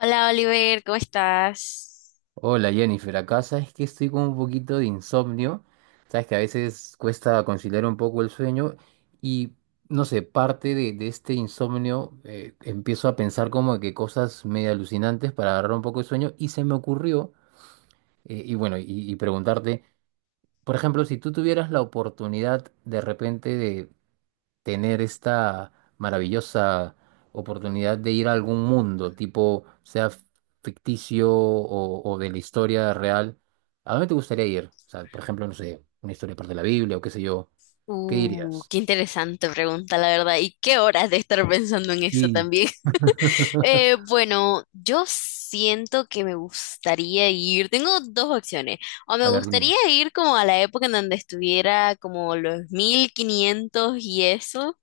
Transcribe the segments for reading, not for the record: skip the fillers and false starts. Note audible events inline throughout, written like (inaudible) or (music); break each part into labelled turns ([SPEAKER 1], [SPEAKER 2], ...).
[SPEAKER 1] Hola Oliver, ¿cómo estás?
[SPEAKER 2] Hola Jennifer, acá sabes que estoy con un poquito de insomnio, sabes que a veces cuesta conciliar un poco el sueño y no sé, parte de este insomnio empiezo a pensar como que cosas medio alucinantes para agarrar un poco de sueño y se me ocurrió, eh, y bueno, y, preguntarte, por ejemplo, si tú tuvieras la oportunidad de repente de tener esta maravillosa oportunidad de ir a algún mundo, tipo, sea ficticio o de la historia real, ¿a dónde te gustaría ir? O sea, por ejemplo, no sé, una historia parte de la Biblia o qué sé yo, ¿qué dirías?
[SPEAKER 1] Qué interesante pregunta, la verdad. ¿Y qué horas de estar pensando en eso
[SPEAKER 2] Sí.
[SPEAKER 1] también? (laughs) Eh,
[SPEAKER 2] (laughs)
[SPEAKER 1] bueno, yo siento que me gustaría ir. Tengo dos opciones. O
[SPEAKER 2] A
[SPEAKER 1] me
[SPEAKER 2] ver, dime.
[SPEAKER 1] gustaría ir como a la época en donde estuviera como los 1500 y eso.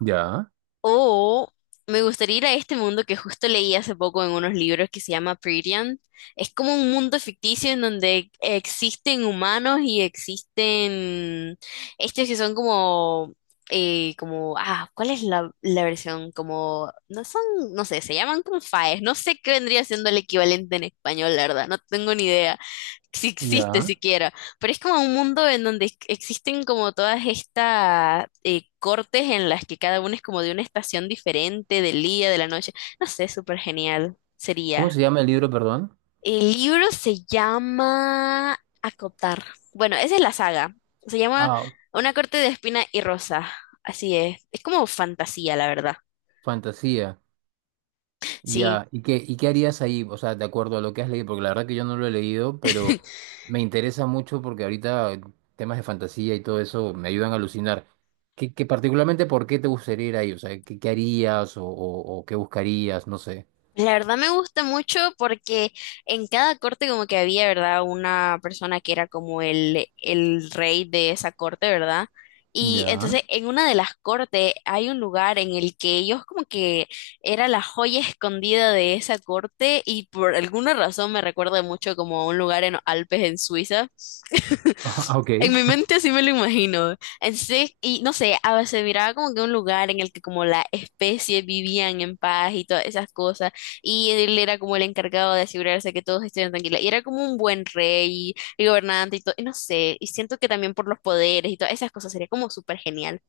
[SPEAKER 2] Ya,
[SPEAKER 1] O me gustaría ir a este mundo que justo leí hace poco en unos libros que se llama Prettian. Es como un mundo ficticio en donde existen humanos y existen estos que son como, como, ah, ¿cuál es la versión? Como, no son, no sé, se llaman como faes. No sé qué vendría siendo el equivalente en español, la verdad, no tengo ni idea si existe
[SPEAKER 2] ya.
[SPEAKER 1] siquiera, pero es como un mundo en donde existen como todas estas cortes en las que cada uno es como de una estación diferente, del día, de la noche, no sé, súper genial
[SPEAKER 2] ¿Cómo
[SPEAKER 1] sería.
[SPEAKER 2] se llama el libro, perdón?
[SPEAKER 1] El libro se llama Acotar. Bueno, esa es la saga. Se llama
[SPEAKER 2] Ah,
[SPEAKER 1] Una corte de espina y rosa. Así es. Es como fantasía, la verdad.
[SPEAKER 2] fantasía.
[SPEAKER 1] Sí.
[SPEAKER 2] Ya, ¿y qué harías ahí? O sea, de acuerdo a lo que has leído, porque la verdad que yo no lo he leído, pero me interesa mucho porque ahorita temas de fantasía y todo eso me ayudan a alucinar. ¿Qué particularmente por qué te gustaría ir ahí? O sea, ¿qué harías o qué buscarías? No sé.
[SPEAKER 1] La verdad me gusta mucho porque en cada corte como que había, ¿verdad? Una persona que era como el rey de esa corte, ¿verdad? Y
[SPEAKER 2] Ya.
[SPEAKER 1] entonces
[SPEAKER 2] (laughs)
[SPEAKER 1] en una de las cortes hay un lugar en el que ellos como que era la joya escondida de esa corte y por alguna razón me recuerda mucho como a un lugar en los Alpes en Suiza.
[SPEAKER 2] Ah, ok.
[SPEAKER 1] En mi mente así me lo imagino. Entonces, y no sé, a veces miraba como que un lugar en el que como la especie vivían en paz y todas esas cosas, y él era como el encargado de asegurarse que todos estuvieran tranquilos, y era como un buen rey y gobernante y todo, y no sé, y siento que también por los poderes y todas esas cosas sería como súper genial.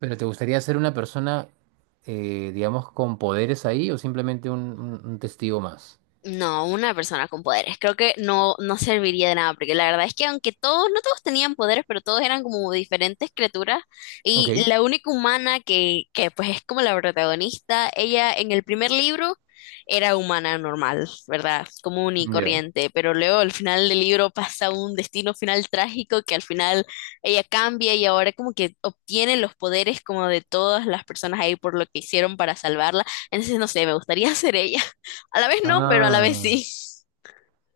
[SPEAKER 2] ¿Pero te gustaría ser una persona, digamos, con poderes ahí o simplemente un, un testigo más?
[SPEAKER 1] No, una persona con poderes. Creo que no, no serviría de nada, porque la verdad es que aunque todos, no todos tenían poderes, pero todos eran como diferentes criaturas,
[SPEAKER 2] Ok.
[SPEAKER 1] y la única humana que pues es como la protagonista, ella en el primer libro era humana normal, ¿verdad? Común y
[SPEAKER 2] Ya.
[SPEAKER 1] corriente, pero luego al final del libro pasa un destino final trágico que al final ella cambia y ahora como que obtiene los poderes como de todas las personas ahí por lo que hicieron para salvarla. Entonces, no sé, me gustaría (laughs) ser ella. A la vez no, pero a la vez
[SPEAKER 2] Ah.
[SPEAKER 1] sí.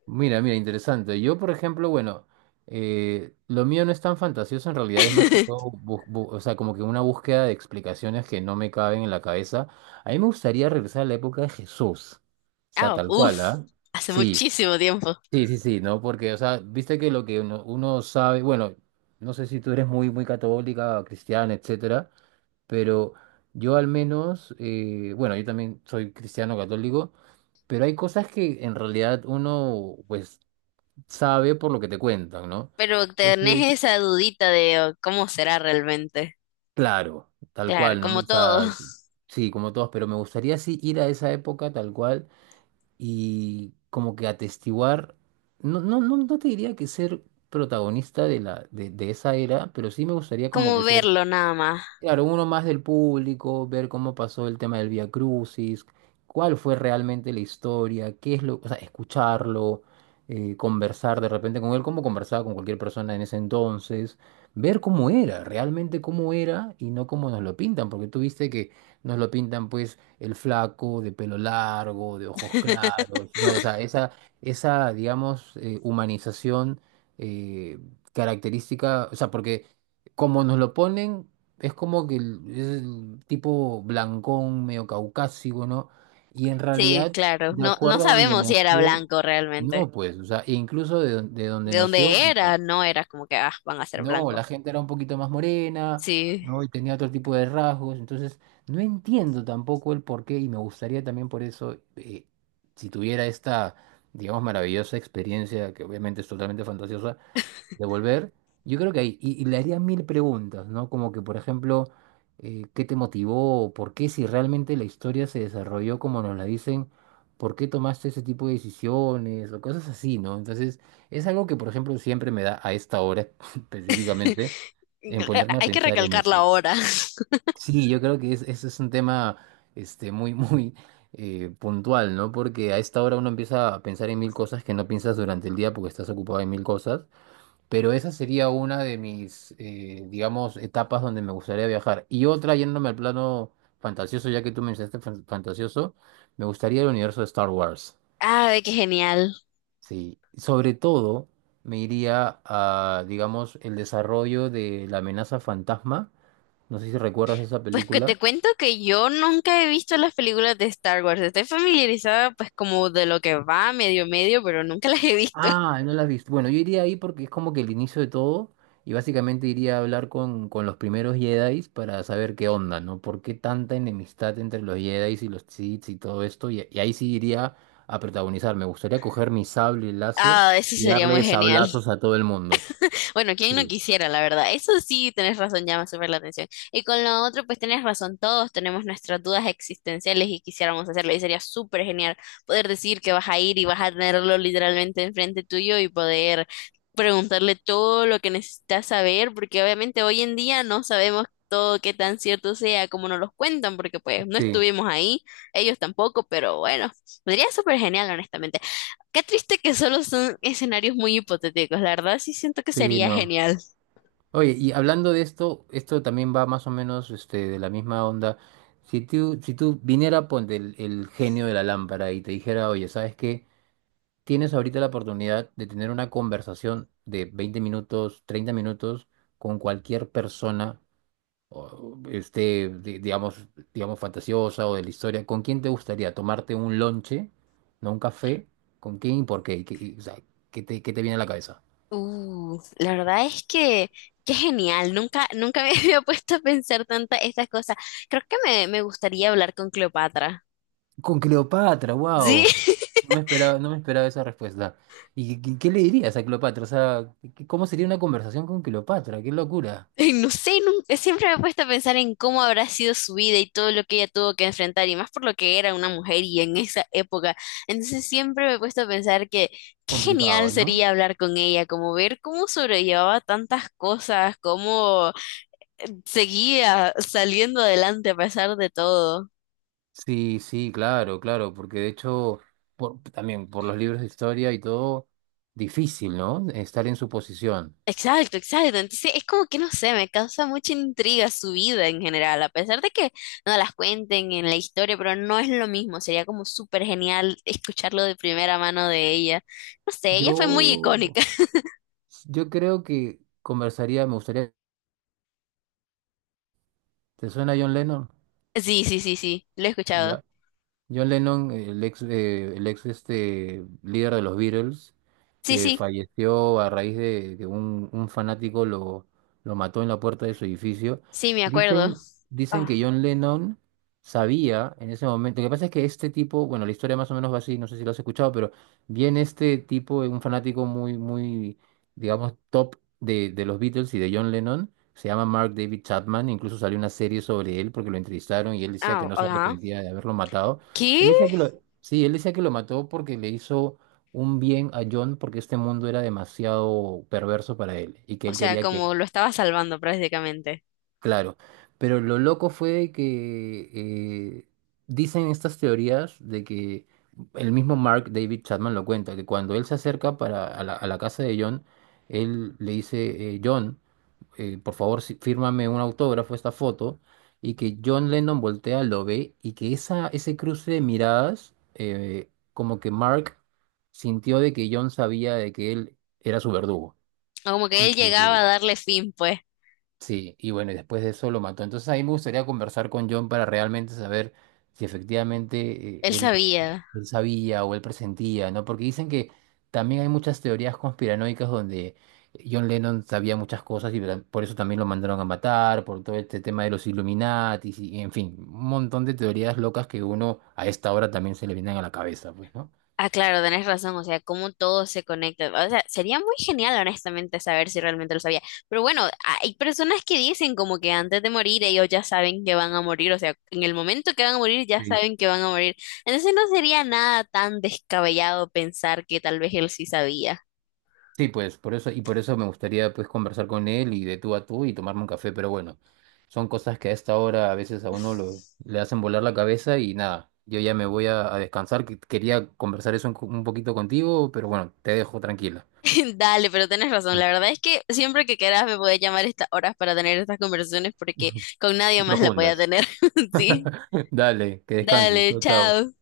[SPEAKER 2] Mira, mira, interesante. Yo, por ejemplo, bueno, lo mío no es tan fantasioso, en realidad es más que todo,
[SPEAKER 1] (laughs)
[SPEAKER 2] o sea, como que una búsqueda de explicaciones que no me caben en la cabeza. A mí me gustaría regresar a la época de Jesús, o sea,
[SPEAKER 1] Ah,
[SPEAKER 2] tal cual,
[SPEAKER 1] uff,
[SPEAKER 2] ¿ah?
[SPEAKER 1] hace
[SPEAKER 2] Sí,
[SPEAKER 1] muchísimo tiempo.
[SPEAKER 2] sí, sí, sí, ¿no? Porque, o sea, viste que lo que uno, uno sabe, bueno, no sé si tú eres muy, muy católica, cristiana, etcétera, pero yo al menos, yo también soy cristiano católico. Pero hay cosas que en realidad uno, pues, sabe por lo que te cuentan, ¿no?
[SPEAKER 1] Pero tenés
[SPEAKER 2] Entonces,
[SPEAKER 1] esa dudita de oh, cómo será realmente.
[SPEAKER 2] claro, tal
[SPEAKER 1] Claro,
[SPEAKER 2] cual, ¿no?
[SPEAKER 1] como
[SPEAKER 2] O
[SPEAKER 1] todo,
[SPEAKER 2] sea,
[SPEAKER 1] (laughs)
[SPEAKER 2] sí, como todos, pero me gustaría sí ir a esa época tal cual y como que atestiguar, no te diría que ser protagonista de esa era, pero sí me gustaría como
[SPEAKER 1] como
[SPEAKER 2] que ser.
[SPEAKER 1] verlo nada más.
[SPEAKER 2] Claro, uno más del público, ver cómo pasó el tema del Vía Crucis, cuál fue realmente la historia, qué es lo, o sea, escucharlo, conversar de repente con él, como conversaba con cualquier persona en ese entonces, ver cómo era, realmente cómo era y no cómo nos lo pintan, porque tú viste que nos lo pintan pues el flaco de pelo largo, de ojos claros, ¿no? O sea,
[SPEAKER 1] (laughs)
[SPEAKER 2] digamos, humanización eh, característica, o sea, porque como nos lo ponen es como que es el tipo blancón, medio caucásico, ¿no? Y en
[SPEAKER 1] Sí,
[SPEAKER 2] realidad,
[SPEAKER 1] claro.
[SPEAKER 2] de
[SPEAKER 1] No, no
[SPEAKER 2] acuerdo a donde
[SPEAKER 1] sabemos si era
[SPEAKER 2] nació,
[SPEAKER 1] blanco realmente.
[SPEAKER 2] no, pues, o sea, e incluso de, de donde
[SPEAKER 1] De
[SPEAKER 2] nació,
[SPEAKER 1] dónde era, no era como que ah, van a ser
[SPEAKER 2] no,
[SPEAKER 1] blancos.
[SPEAKER 2] la gente era un poquito más morena,
[SPEAKER 1] Sí.
[SPEAKER 2] ¿no? Y tenía otro tipo de rasgos, entonces no entiendo tampoco el porqué y me gustaría también por eso, si tuviera esta, digamos, maravillosa experiencia, que obviamente es totalmente fantasiosa, devolver yo creo que ahí, y le haría mil preguntas, ¿no? Como que, por ejemplo, ¿qué te motivó? ¿Por qué si realmente la historia se desarrolló como nos la dicen? ¿Por qué tomaste ese tipo de decisiones? O cosas así, ¿no? Entonces, es algo que, por ejemplo, siempre me da a esta hora (laughs) específicamente
[SPEAKER 1] (laughs)
[SPEAKER 2] en ponerme a
[SPEAKER 1] Hay que
[SPEAKER 2] pensar en
[SPEAKER 1] recalcarlo
[SPEAKER 2] eso.
[SPEAKER 1] ahora. (laughs)
[SPEAKER 2] Sí, yo creo que es, eso es un tema este, muy, (laughs) muy puntual, ¿no? Porque a esta hora uno empieza a pensar en mil cosas que no piensas durante el día porque estás ocupado en mil cosas. Pero esa sería una de mis, digamos, etapas donde me gustaría viajar. Y otra, yéndome al plano fantasioso, ya que tú mencionaste fantasioso, me gustaría el universo de Star Wars.
[SPEAKER 1] Ah, ve qué genial.
[SPEAKER 2] Sí, sobre todo me iría a, digamos, el desarrollo de la amenaza fantasma. No sé si recuerdas esa
[SPEAKER 1] Pues que
[SPEAKER 2] película.
[SPEAKER 1] te cuento que yo nunca he visto las películas de Star Wars. Estoy familiarizada pues como de lo que va medio medio, pero nunca las he visto.
[SPEAKER 2] Ah,
[SPEAKER 1] (laughs)
[SPEAKER 2] no la has visto. Bueno, yo iría ahí porque es como que el inicio de todo y básicamente iría a hablar con los primeros Jedi's para saber qué onda, ¿no? ¿Por qué tanta enemistad entre los Jedi's y los Sith y todo esto? Y ahí sí iría a protagonizar. Me gustaría coger mi sable láser
[SPEAKER 1] Ah, eso
[SPEAKER 2] y
[SPEAKER 1] sería muy
[SPEAKER 2] darle
[SPEAKER 1] genial.
[SPEAKER 2] sablazos a todo el mundo.
[SPEAKER 1] Bueno, quién no
[SPEAKER 2] Sí.
[SPEAKER 1] quisiera, la verdad. Eso sí, tenés razón, llama súper la atención. Y con lo otro, pues tenés razón, todos tenemos nuestras dudas existenciales y quisiéramos hacerlo. Y sería súper genial poder decir que vas a ir y vas a tenerlo literalmente enfrente tuyo y poder preguntarle todo lo que necesitas saber, porque obviamente hoy en día no sabemos todo qué tan cierto sea como nos los cuentan, porque pues no
[SPEAKER 2] Sí,
[SPEAKER 1] estuvimos ahí, ellos tampoco, pero bueno, sería súper genial, honestamente. Qué triste que solo son escenarios muy hipotéticos. La verdad sí siento que
[SPEAKER 2] sí,
[SPEAKER 1] sería
[SPEAKER 2] no.
[SPEAKER 1] genial.
[SPEAKER 2] Oye, y hablando de esto, esto también va más o menos este, de la misma onda. Si tú viniera, ponte el genio de la lámpara y te dijera, oye, ¿sabes qué? Tienes ahorita la oportunidad de tener una conversación de 20 minutos, 30 minutos con cualquier persona, o, este, digamos, fantasiosa o de la historia. ¿Con quién te gustaría tomarte un lonche, no un café? ¿Con quién y por qué? ¿Y qué, y, o sea, qué te viene a la cabeza?
[SPEAKER 1] La verdad es que qué genial. Nunca, nunca me (laughs) había puesto a pensar tantas estas cosas. Creo que me gustaría hablar con Cleopatra.
[SPEAKER 2] Con Cleopatra,
[SPEAKER 1] Sí,
[SPEAKER 2] wow.
[SPEAKER 1] (laughs)
[SPEAKER 2] No me esperaba esa respuesta. ¿Y qué, qué le dirías a Cleopatra? O sea, ¿qué- ¿cómo sería una conversación con Cleopatra? Qué locura.
[SPEAKER 1] Ay, no sé, siempre me he puesto a pensar en cómo habrá sido su vida y todo lo que ella tuvo que enfrentar, y más por lo que era una mujer y en esa época. Entonces siempre me he puesto a pensar que qué genial
[SPEAKER 2] Complicado, ¿no?
[SPEAKER 1] sería hablar con ella, como ver cómo sobrellevaba tantas cosas, cómo seguía saliendo adelante a pesar de todo.
[SPEAKER 2] Sí, sí, claro, claro, porque de hecho, por- también por los libros de historia y todo, difícil, ¿no? Estar en su posición.
[SPEAKER 1] Exacto, exacto. Entonces es como que no sé, me causa mucha intriga su vida en general, a pesar de que no las cuenten en la historia, pero no es lo mismo. Sería como súper genial escucharlo de primera mano de ella. No sé, ella fue muy
[SPEAKER 2] Yo,
[SPEAKER 1] icónica. (laughs)
[SPEAKER 2] yo creo que conversaría, me gustaría, ¿te suena John Lennon?
[SPEAKER 1] Sí, sí, sí, sí, lo he escuchado.
[SPEAKER 2] Ya. John Lennon, el ex este, líder de los Beatles,
[SPEAKER 1] Sí,
[SPEAKER 2] que
[SPEAKER 1] sí,
[SPEAKER 2] falleció a raíz de que un fanático lo mató en la puerta de su edificio.
[SPEAKER 1] sí, me acuerdo.
[SPEAKER 2] Dicen, dicen
[SPEAKER 1] Ah,
[SPEAKER 2] que John Lennon sabía en ese momento. Lo que pasa es que este tipo, bueno, la historia más o menos va así, no sé si lo has escuchado, pero viene este tipo, un fanático muy, muy, digamos, top de los Beatles y de John Lennon. Se llama Mark David Chapman, incluso salió una serie sobre él porque lo entrevistaron y él decía que
[SPEAKER 1] ah,
[SPEAKER 2] no se
[SPEAKER 1] ajá.
[SPEAKER 2] arrepentía de haberlo matado.
[SPEAKER 1] ¿Qué?
[SPEAKER 2] Él decía que lo, sí, él decía que lo mató porque le hizo un bien a John porque este mundo era demasiado perverso para él y que
[SPEAKER 1] O
[SPEAKER 2] él
[SPEAKER 1] sea,
[SPEAKER 2] quería que.
[SPEAKER 1] como lo estaba salvando prácticamente.
[SPEAKER 2] Claro, pero lo loco fue que eh, dicen estas teorías de que el mismo Mark David Chapman lo cuenta, que cuando él se acerca para, a la casa de John, él le dice, John, por favor, sí, fírmame un autógrafo, esta foto, y que John Lennon voltea, lo ve, y que esa, ese cruce de miradas, como que Mark sintió de que John sabía de que él era su verdugo.
[SPEAKER 1] O como que
[SPEAKER 2] Y
[SPEAKER 1] él llegaba a
[SPEAKER 2] que
[SPEAKER 1] darle fin, pues.
[SPEAKER 2] sí, y bueno, y después de eso lo mató. Entonces a mí me gustaría conversar con John para realmente saber si efectivamente
[SPEAKER 1] Él
[SPEAKER 2] eh, él,
[SPEAKER 1] sabía.
[SPEAKER 2] él sabía o él presentía, ¿no? Porque dicen que también hay muchas teorías conspiranoicas donde John Lennon sabía muchas cosas y verdad- por eso también lo mandaron a matar, por todo este tema de los Illuminati, y en fin, un montón de teorías locas que uno a esta hora también se le vienen a la cabeza, pues, ¿no?
[SPEAKER 1] Ah, claro, tenés razón, o sea, cómo todo se conecta. O sea, sería muy genial, honestamente, saber si realmente lo sabía. Pero bueno, hay personas que dicen como que antes de morir ellos ya saben que van a morir, o sea, en el momento que van a morir ya saben que van a morir. Entonces no sería nada tan descabellado pensar que tal vez él sí sabía.
[SPEAKER 2] Sí, pues por eso, y por eso me gustaría pues conversar con él y de tú a tú y tomarme un café, pero bueno, son cosas que a esta hora a veces a uno lo, le hacen volar la cabeza y nada, yo ya me voy a descansar, que quería conversar eso un, un poquito contigo, pero bueno, te dejo tranquila.
[SPEAKER 1] (laughs) Dale, pero tenés razón,
[SPEAKER 2] Mm.
[SPEAKER 1] la verdad es que siempre que quieras me podés llamar a estas horas para tener estas conversaciones porque
[SPEAKER 2] (laughs)
[SPEAKER 1] con nadie más la voy a
[SPEAKER 2] Profundas.
[SPEAKER 1] tener. (laughs) Sí,
[SPEAKER 2] (laughs) Dale, que descanses.
[SPEAKER 1] dale,
[SPEAKER 2] Chao, chao.
[SPEAKER 1] chao.